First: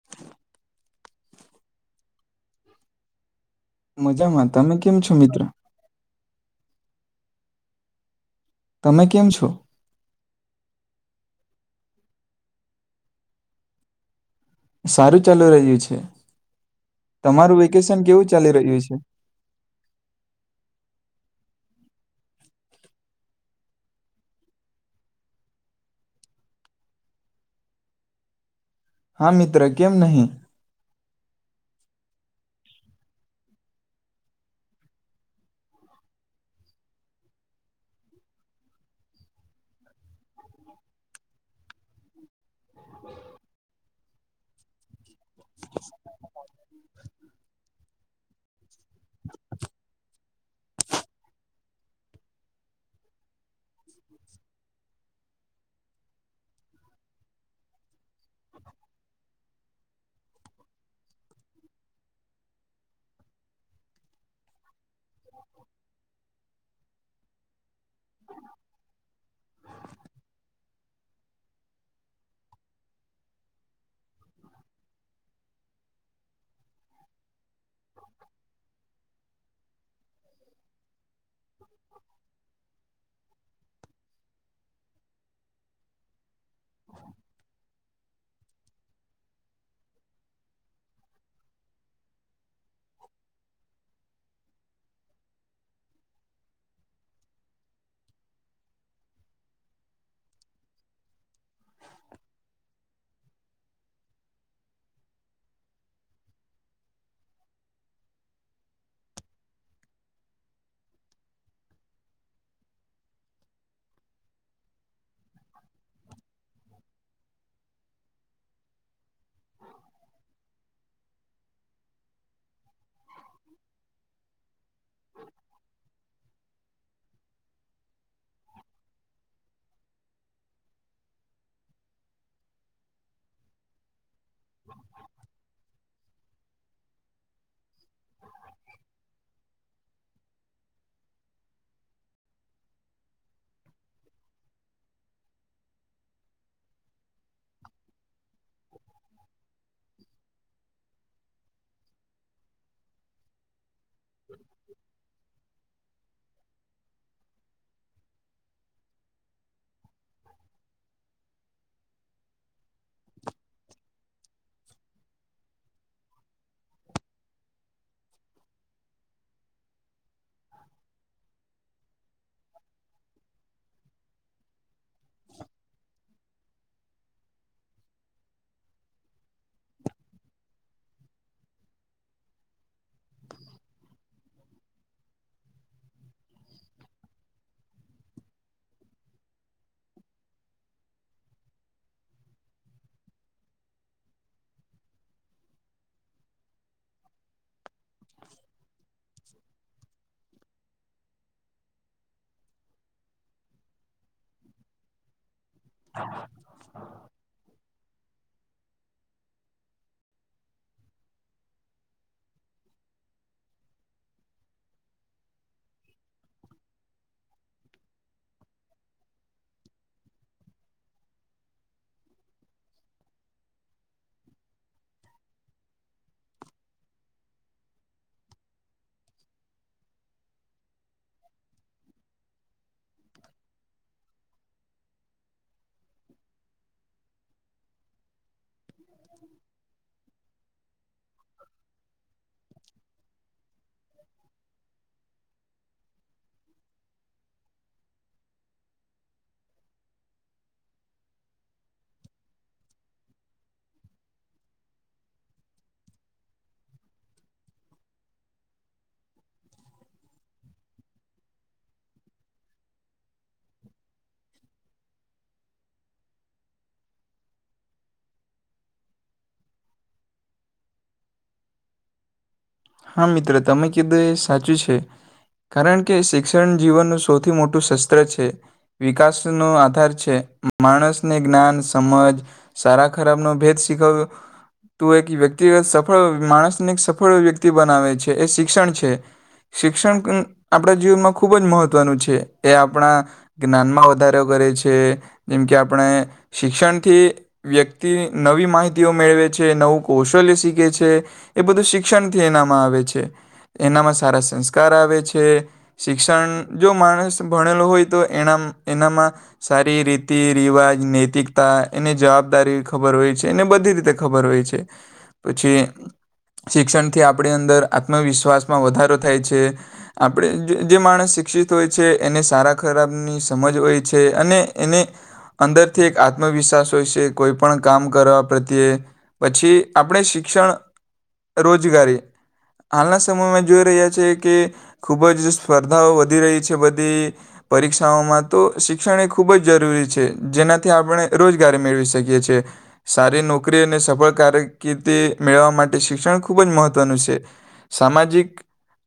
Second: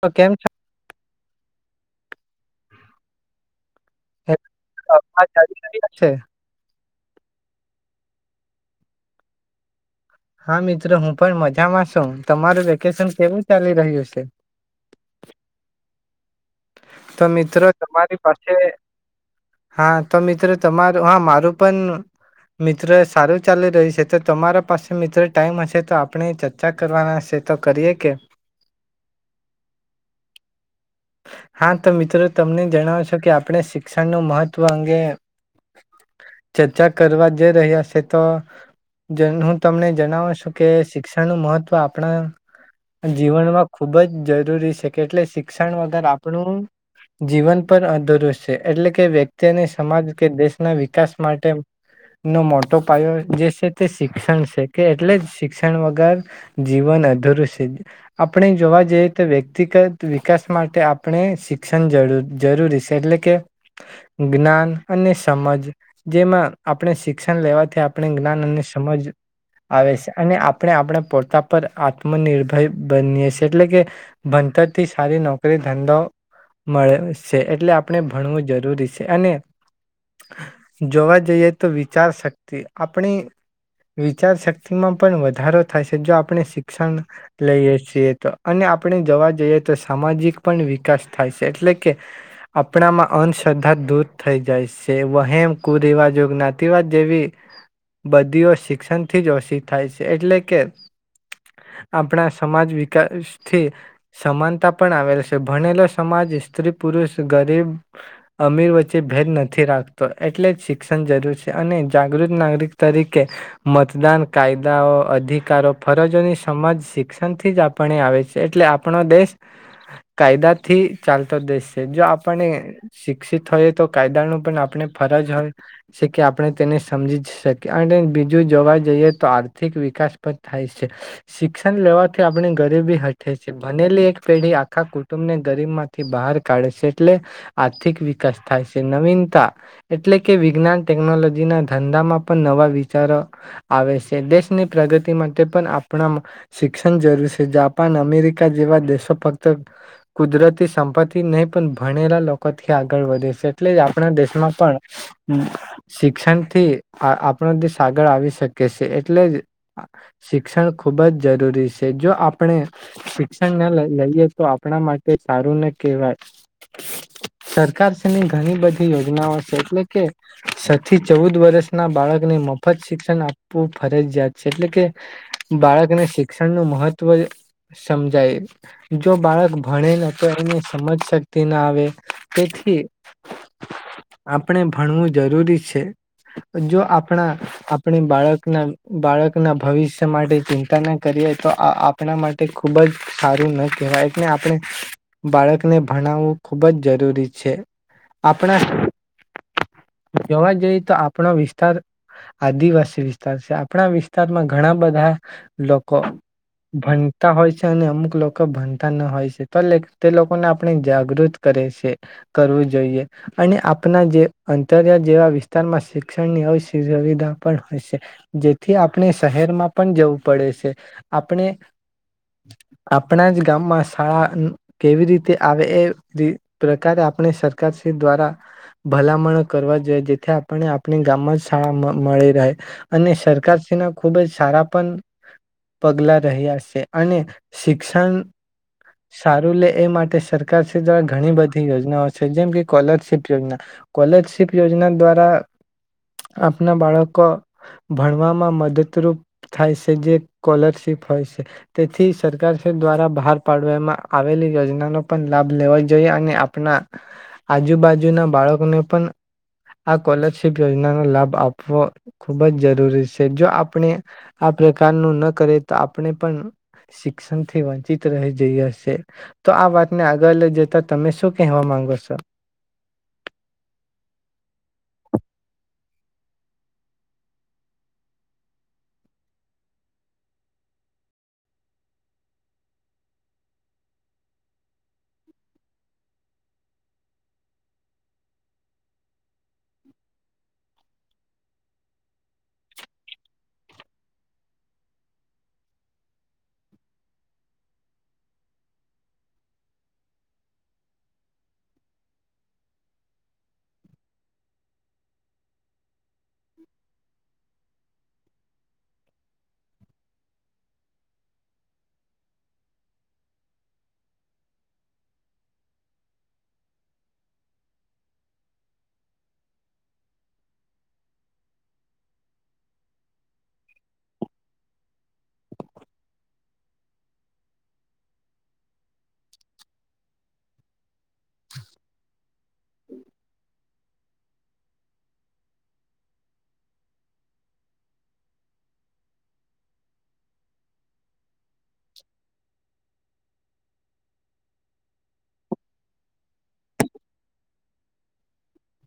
તમે કેમ છો? મજામાં હેલો, તમે કેમ છો અવાજ મિત્ર. આવી રહ્યો છે તમે કેમ છો. હા મિત્રો હું પણ મજામાં છું. તમારું વેકેશન કેવું ચાલી રહ્યું છે? સારું ચાલુ રહ્યું છે. તો તમારું મિત્રો વેકેશન તમારી કેવું ચાલી પાસે, રહ્યું છે હા તો મિત્રો તમારું, હા મારું પણ, મિત્રો એ સારું ચાલી રહ્યું છે. તો તમારા પાસે મિત્ર ટાઈમ હશે તો આપણે ચર્ચા કરવાના છે તો કરીએ કે? હા મિત્ર, કેમ નહીં. હા તો મિત્રો તમને જણાવો છો કે આપણે શિક્ષણ નું મહત્ત્વ અંગે ચર્ચા કરવા જઈ રહ્યા છે તો જન હું તમને જણાવું છું કે શિક્ષણનું મહત્વ આપણા જીવનમાં ખૂબ જ જરૂરી છે કે એટલે શિક્ષણ વગર આપ પણું જીવન પર અધરું છે. એટલે કે વ્યક્તિને સમાજ કે દેશના વિકાસ માટે નો મોટો પાયો જે છે તે શિક્ષણ છે. કે એટલે જ શિક્ષણ વગર જીવન અધૂરું છે. આપણે જોવા જેઈ તે વ્ય તિગત વિકાસ માટે આપ આપણે શિક્ષણ જરૂર-જરૂરી છે. એટલે કે જ્ઞાન અને સમજ જેમાં આપણે શિક્ષણ લેવાથી આપણે જ્ઞાન અને સમજ આવે છે. અને આપણે-આપણે પોતા પર આત્મનિર્ભર બનીએ છે એટલે કે ભણતર થી સારી નોકરી ધંધો મળે છે. એટલે આપણે ભણવું જરૂરી છે અને જોવા જઈએ તો વિચાર શક્તિ આપણી વિચાર શક્તિમાં પણ વધારો થાય છે, જો આપણે શિક્ષણ લઈએ છીએ તો. અને આપણે જોવા જઈએ તો સામાજિક પણ વિકાસ થાય છે. એટલે કે, આપણામાં અંધશ્રદ્ધા દૂર થઈ જાય છે. વહેમ, કુરિવાજ, જ્ઞાતિવાદ જેવી બદીઓ શિક્ષણથી જ ઓછી થાય છે. એટલે કે, આપણા સમાજ વિકાસથી સમાનતા પણ આવેલ છે. તો ભણેલો સમાજ સ્ત્રી- પુરુષ, ગરીબ-અમીર વચ્ચે ભેદ નથી રાખતો. એટલે જ શિક્ષણ જરૂર છે. અને જાગૃત નાગરિક તરીકે મતદાન, કાયદાઓ, અધિકારો, ફરજોની સમજ શિક્ષણથી જ આપણને આવે છે. એટલે આપણો દેશ કાયદાથી ચાલતો દેશ છે. જો આપણને શિક્ષિત હોઈયે તો કાયદાનું પણ આપણે ફરજ હોય. શિ કે આપણે તેને સમજી જ શકીએ. અને બીજું જોવા જઈએ તો આર્થિક વિકાસ પણ થાય છે. શિક્ષણ લેવાથી આપણે ગરીબી હટે છે. ભનેલી એક પેઢી આખા કુ શરીરમાંથી બહાર કાઢે છે, એટલે આર્થિક વિકાસ થાય છે. નવીનતા એટલે કે વિજ્ઞાન ટેકનોલોજીના ધંધામાં પણ નવા વિચારો આવે છે. દેશની પ્રગતિ માટે પણ આપણા શિક્ષણ જરૂર છે. જાપાન અમેરિકા જેવા દેશો ફક્ત કુદરતી સંપત્તિ નહીં, પણ ભણેલા લોકોથી આગળ વધે છે. એટલેજ આપણા દેશમાં પણ હમ્મ શિક્ષણથી આ આપણો દેશ આગળ આવી શકે છે. એટલે જ આ શિક્ષણ ખૂબ જ જરૂરી છે. જો આપણે શિક્ષણને લ-લઈએ તો આપણા મા ટે તે સારું ના કહેવાય. સરકારશ્રીની ઘણી બધી યોજનાઓ છે, એટલે કે સ થી ચૌદ વર્ષના બાળકને મફત શિક્ષણ આપવું ફરજિયાત છે. એટલે કે, બાળકને શિક્ષણનું મહત્વ સમજાય. જો બાળક ભણે ન તો એને સમજશક્તિ ના આવે, તેથી આપણે ભણવું જરૂરી છે. જો આપણા આપણે બાળકના બાળકના ભવિષ્ય માટે ચિંતા ના કરીએ તો આ આપણા માટે ખૂબ જ સારું ન કહેવાય. એટલે આપણે બાળકને ભણાવવું ખુબ જ જરૂરી છે. આપણા, જોવા જઈએ તો આપણો વિસ્તાર આદિવાસી વિસ્તાર છે. આપણા વિસ્ત તારમાં ઘણા બધા લોકો ભણતા હોય છે, અને અમુક લોકો ભણતા ન હોય છે. તો લેક તે લોકોને આપણે જાગૃત કરે છે, કરવું જોઈએ. અને આપના જે અંતરિયાળ જેવા વિસ્તારમાં શિક્ષણની અવ સુવિધા પણ હોય છે. જેથી આપણે શહેરમાં પણ જવું પડે છે. આપણે આપણા જ ગામમાં શાળા હમ્મ કેવી રીતે આવે એ જે પ્રકારે આપણે સરકારશ્રી દ્વારા ભલામણો કરવા જોઈએ. જેથી આપણે આપ ની ગામમાં શાળા મ મળી રહે. અને સરકારશ્રી ના ખુબજ સારા પણ, પગલા રહ્યા છે અને શિક્ષણ સરકારશ્રી દ્વારા ઘણી બધી યોજનાઓ છે. જેમ કે કોલરશીપ યોજના, કોલરશીપ યોજના દ્વારા આપના બાળકો ભણવામાં મદદરૂપ થાય છે, જે કોરલરશીપ હોય છે. તેથી સરકારશ્રી દ્વારા બહાર પાડવામાં આવેલી યોજનાનો પણ લાભ લેવા જોઈએ અને આપણા આજુબાજુના બાળકોને પણ આ કોલરશીપ યોજનાનો લાભ આપવો ખુબજ જરૂરી છે. જો આપણે આ પ્રકારનું ન કરએ તો આપણે પણ શિક્ષણ થી વંચિત રહી જઈએ છે. તો આ વાતને આગળ લઈ જતા તમે શું કહેવા માંગો છો? હ, મિત્ર તમે કીધું એ સાચું છે, કારણકે શિક્ષણ જીવનનું સૌથી મોટું શસ્ત્ર છે. વિકાસ નો આધાર છે. મ-માણસને જ્ઞાન, સમજ, સારા ખરાબનો ભેદ શીખાવો તું એક વ્યક્તિગત સફળ, માણસને એક સફળ વ્ય કતિ બનાવે છે, એ શિક્ષણ છે. શિક્ષણ [unintelligible] આપડા જીવનમાં ખૂબ જ મહત્વનું છે. એ આપણા જ્ઞાનમાં વધારો કરે છે. જેમકે, આપણે શિક્ષણથી વ્યક્તિ નવી માહિતીઓ મેળવે છે, નવું કૌશલ્ય શીખે છે, એ બધું શિક્ષણ થી એનામાં આવે છે. એનામાં સારા સંસ્કાર આવે છે. શિક્ષણ જો માણસ ભણેલો હોય તો, એના, એનામાં સારી રીતિ, રિવાજ, નૈતિકતા એની જવાબદારી ખબર હોય છે. એને બધી રીતે ખબર હોય છે. પછી શિક્ષણ કે, આપડી અંદર આત્મવિશ્વાસમાં વધારો થાય છે. આપણે જે માણસ શિક્ષિત હોય છે, એને સારા ખરાબની સમજ હોય છે અને એને, અંદરથી એક આત્મવિશ્વાસ હોય છે, કોઈ પણ કામ કરવા પ્રત્યે પછી, આપણે શિક્ષણ, રોજગારી! હાલના સમયમાં જોઈ રહ્યા, છે કે, ખૂબજ સ્પર્ધાઓ વધી રહી છે બધી પરીક્ષાઓમાં, તો શિક્ષણ એ ખૂબજ જરૂરી છે, જેનાથી આપણે રોજગારી મેળવી શકીએ છે. સારી નોકરી અને સફળ કારકિર્દી મેળવા માટે શિક્ષણ ખૂબજ મહત્વનું છે. સામાજિક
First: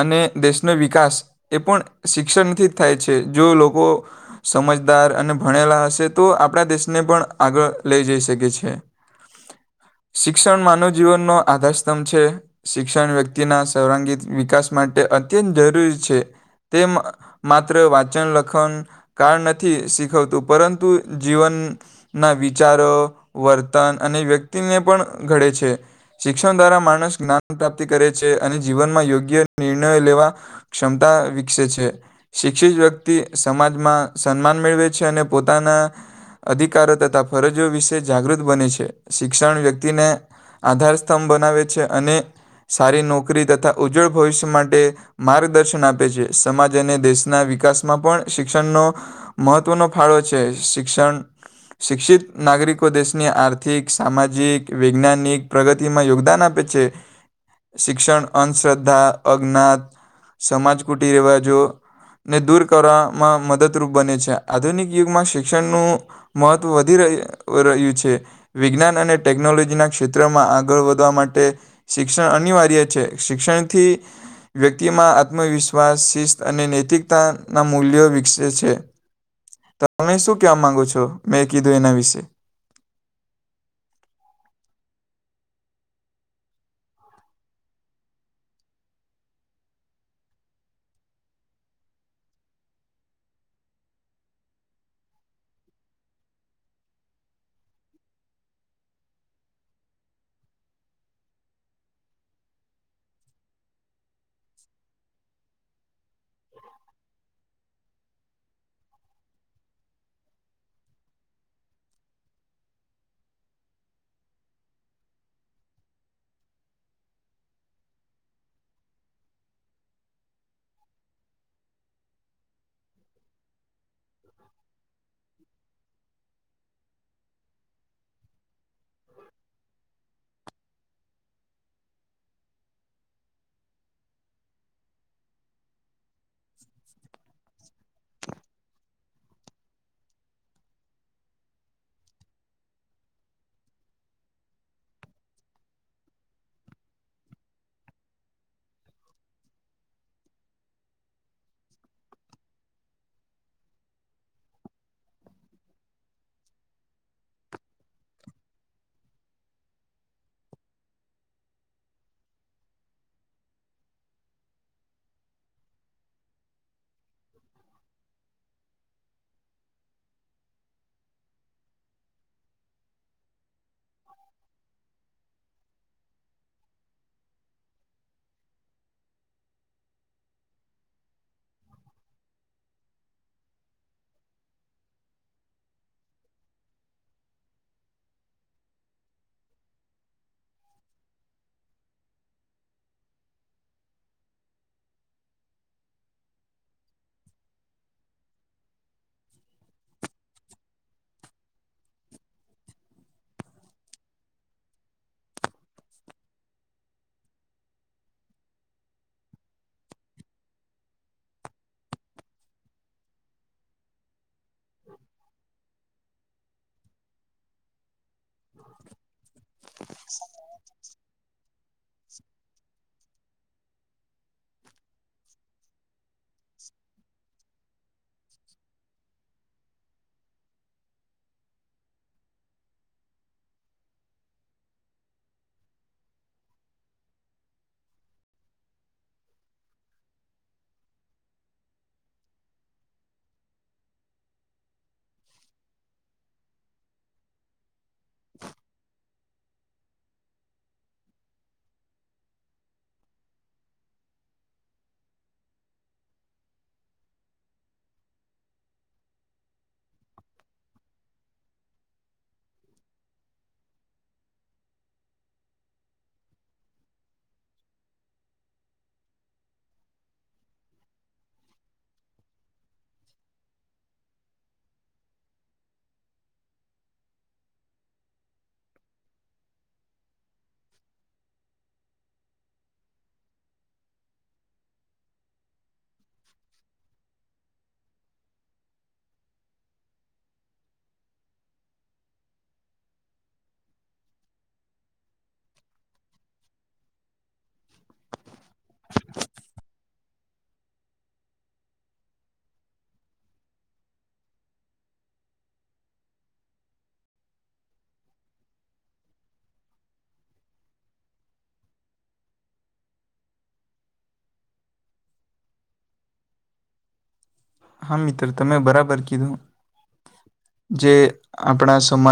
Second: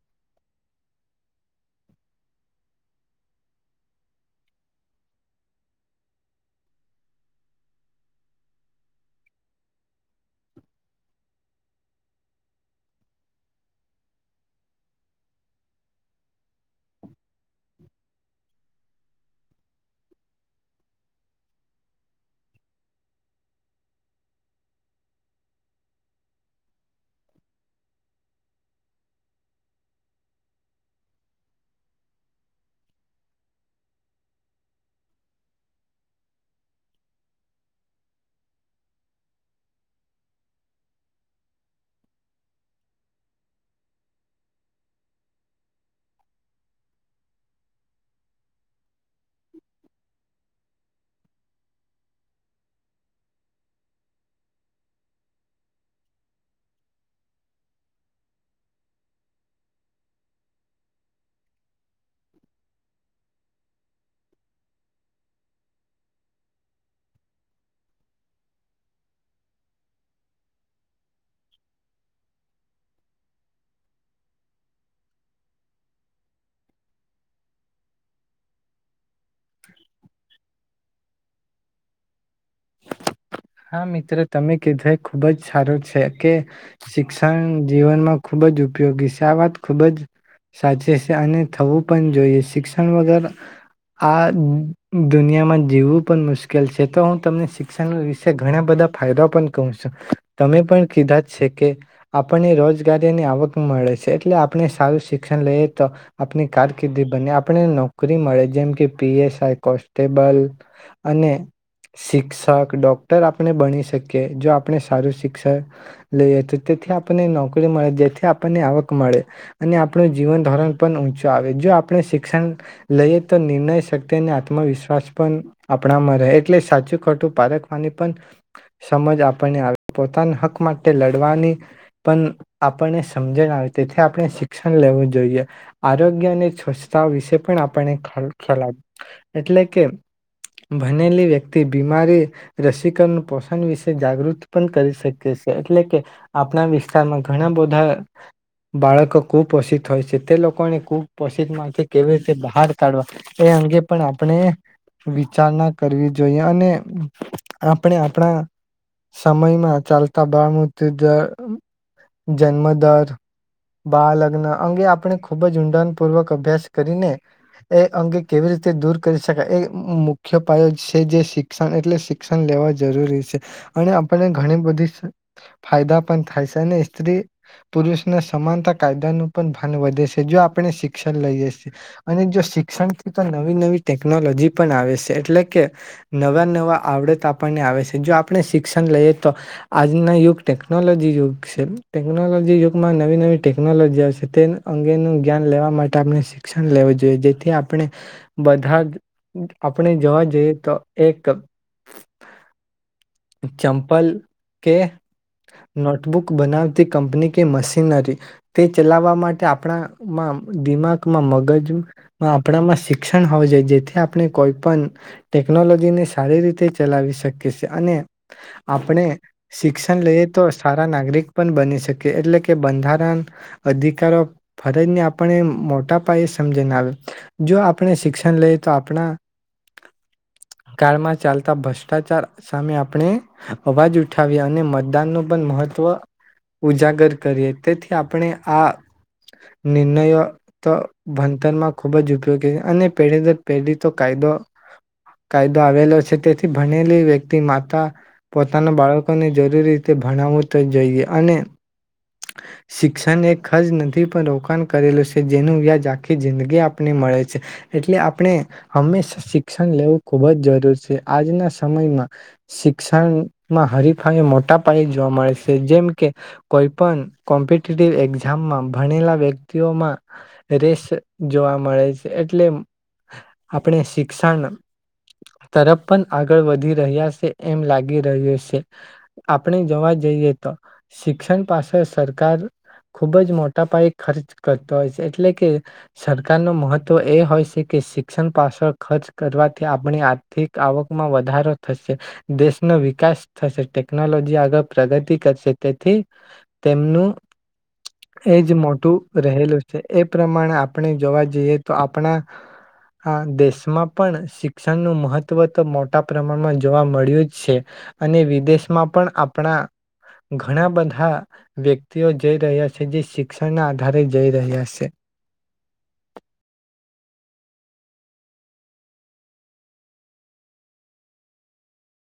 અને દેશનો વિકાસ એ પણ શિક્ષણથી જ થાય છે. જો લોકો સમજદાર અને ભણેલા હશે, તો આપણા દેશને પણ આગળ લઈ જઈ શકે છે. શિક્ષણ માનવ જીવનનો આધાર સ્તંભ છે. શિક્ષણ વ્યક્તિના સર્વાંગી વિકાસ માટે અત્યંત જરૂરી છે. તે મા માત્ર વાંચન લખન કાળ નથી શીખવતું, પરંતુ જીવનના વિચારો, વર્તન અને વ્યક્તિને પણ ઘડે છે. શિક્ષણ દ્વારા માણ સ જ્ઞાન પ્રાપ્તિ કરે છે અને જીવનમાં યોગ્ય નિર્ણયો લેવા ક્ષમતા વિકસે છે. શિક્ષિત વ્યક્તિ સમાજમાં સન્માન મેળવે છે અને પોતાના અધિકારો તથા ફરજો વિશે જાગૃત બને છે. શિક્ષણ વ્યક્તિને આધાર સ્તંભ બનાવે છે અને સારી નોકરી તથા ઉજ્જવળ ભવિષ્ય માટે માર્ગદર્શન આપે છે. સમાજ અને દેશના વિકાસમાં પણ, શિક્ષણનો મહત્વનો ફાળો છે. શિક્ષણ શિક્ષિત નાગરિકો દેશની આર્થિક, સામાજિક, વૈજ્ઞાનિક પ્રગતિમાં યોગદાન આપે છે. છે. શિક્ષણ અંધશ્રદ્ધા, અજ્ઞાત, સમાજ કૂટી રિવાજોને દૂર કરવામાં મદદરૂપ બને છે. આધુનિક યુગમાં શિક્ષણનું મહત્વ વધી રહ, રહ્યું છે. વિજ્ઞાન અને ટેકનોલોજીના ક્ષેત્રમાં આગળ વધવા માટે શિક્ષણ અનિવાર્ય છે. શિક્ષણથી વ્યક્તિમાં આત્મવિશ્વાસ, શિસ્ત અને નૈતિકતાનાં મૂલ્યો વિકસે છે. તમે શું કેવા માંગુ છ છો, મેં કીધું એના વિશે? હા, મિત્ર તમે કીધા એ ખુબજ સારું છે કે, શિક્ષણ જીવનમાં ખુબજ ઉપયોગી છે. આ વાત ખૂબજ સાચી છે અને થવું પણ જોઈએ, શિક્ષણ વગર આ દુનિયામાં જીવવું પણ મુશ્કેલ છે. તો હુ તમને શિક્ષણ વિશે ઘણા બધા ફાયદા પણ કવ છું. તમે પણ કીધાજ છે કે, આપણને રોજગારીની આવક મળે છે. એટલે આપણે સારું શિક્ષણ લઈએ તો, આપણી કારકિર્દી બને, આપને નોકરી મળે જેમ કે, પી એસ આઈ, કોન્સ્ટેબલ અને શિક્ષક, ડોક્ટર આપણે બણી શકીએ. જો આપણે સારું શિક્ષણ લઈએ તો, તેથી આપણને નોકરી મળે, જેથી આપણને આવક મળે, અને આપણું જીવન ધોરણ પણ ઊંચું આવે. જો આપણે શિક્ષણ લઈએ તો નિર્ણય શક્તિ અને આત્મવિશ્વાસ પણ આપણામાં રહે એટલે સાચું ખોટું પારખવાની પણ સમજ આપણને આવે. પોતાના હક માટે લડવાની પણ આપણને સમજણ આવે. તેથી આપણે શિક્ષણ લેવું જોઈએ. આરોગ્ય અને સ્વચ્છતા વિશે પણ આપને [unintelligible] ખલા એટલે કે, ભનેલી વ્યતિ તે બીમારી રસીકરણ પોષણ વિશે જાગૃત પણ કરી શકીએ છે એટલે કે આપણા વિસ્તારમાં ઘણા બધા બાળકો કુપોષિત હોય છે, તે લોકોને કુપોષિત માંથી કેવી રીતે બહાર કાઢવા, એ અંગે પણ આપણે વિચારણા કરવી જોઈએ, અને આપણે આપણા સમયમાં ચાલતાં બાળમૃત્યુદર, જન્મદર, બાળલગ્ન અંગે આપણે ખૂબ જ ઊંડાણપૂર્વક અભ્યાસ કરીને, એ અંગે કેવી રીતે દૂર કરી શકાય, એ મુખ્ય પાયો છે, જે શિક્ષણ એટલે શિક્ષણ લેવા જરૂરી છે. અને, આપને ઘણી બધી ફાયદા પણ થાય છે. અને સ્ત્રી પુરુષને સમાનતા કાયદાનું પણ ભાન વધે છે, જો આપણે શિક્ષણ લઈએ છીએ. અને જો શિક્ષણથી તો નવી નવી ટેકનોલોજી પણ આવે છે. એટલે કે, નવાં નવાં આવડત આપણને આવે છે, જો આપણે શિક્ષણ લઈએ તો. આજના યુગ ટેકનોલોજી યુગ છે. ટેકનોલોજી યુગમાં નવી નવી ટેકનોલોજી આવશે, તે અંગેનું જ્ઞાન લેવા માટે આપણે શિક્ષણ લેવું જોઈએ. જેથી, આપણે બધા આપણે જવા જોઈએ તો એક ચંપલ કે નોટબુક બનાવતી કંપની કે મશીનરી, તે ચલાવવા માટેષઆપણામાં દિમાગમાં મગજ આપણામાં શિક્ષણ હોવા જોઈએ. જેથી આપણે, કોઈપન ટેકનોલોજીને સારી રીતે ચલાવી શકીએ છે, અને આપણે શિક્ષણ લઈએ તો સારા નાગરિક પણ બની શકીએ. એટલે કે બંધારણ અધિકારો, ફરજને આપણે મોટા પાયે એ સમજન આવે. જો આપણે શિક્ષણ લઈએ તો, આપણા કાળમાં ચાલતા ભ્રષ્ટાચાર સામે આપણે અવાજ ઉઠાવીએ અને મતદાનનું પણ મહત્વ ઉજાગર કરીએ. તેથી, આપણે આ નિર્ણયો તો ભનતરમાં ખૂબ જ ઉપયોગી અને, પેઢી દર પેઢી તો કાયદો કાયદો આવેલો છે, તેથી, ભણેલી વ્યક્તિ માતા પોતાના બાળક કોને જરૂરી રીતે ભણાવવું તો જોઈએ. અને શિક્ષણ એ ખર્ચ નથી પણ, રોકાણ કરેલું છે, જેનું વ્યાજ આખી જિંદગી આપને મળે છે. એટલે આપણે હંમેશા શિ શિક્ષણ લેવું ખૂબ જ જરૂર છે. આજના સમયમાં શિક્ષણમાં હરીફાઈ મોટા પાયે જોવા મળે છે. જેમ કે, કોઈ પણ કોમ્પિટેટિવ એક્ઝામમાં ભણેલા વ્યક્તિઓમાં રેસ જોવા મળે છે. એટલે આપણે શિ શિક્ષણ તરફ પણ આગળ વધી રહ્યા સે. એમ લાગી રહ્યું સે. આપણે જોવા જઈએ તો, શિક્ષણ પાછળ સરકાર ખૂબ જ મોટા પાયે ખર્ચ કરતો હોય છે. એટલે કે, સરકાર નું મહત્વ એ હોય છે કે શિક્ષણ પાછળ ખર્ચ કરવાથી આપણી આર્થિક આવકમાં વધારો થશે, દેશનો વિકાસ થશે, ટેકનોલોજી આગળ પ્રગતિ કરશે, તેથી તેમનું એજ મોટું રહેલું છે. એ પ્રમાણે આપણે જોવા જઈએ તો આપણા આ દેશ દેશમાં પણ શિક્ષણનું મહત્વ તો મોટા પ્રમાણમાં જોવા મળ્યું જ છે. અને વિદેશમાં પણ, આપણા ઘણા બધા વ્યક્તિઓ જઈ રહ્યા છે, જે શિક્ષણના આધારે જઈ રહ્યા છે. હા! મિત્ર તમે બરાબર કીધું. જે આપણા સમાજ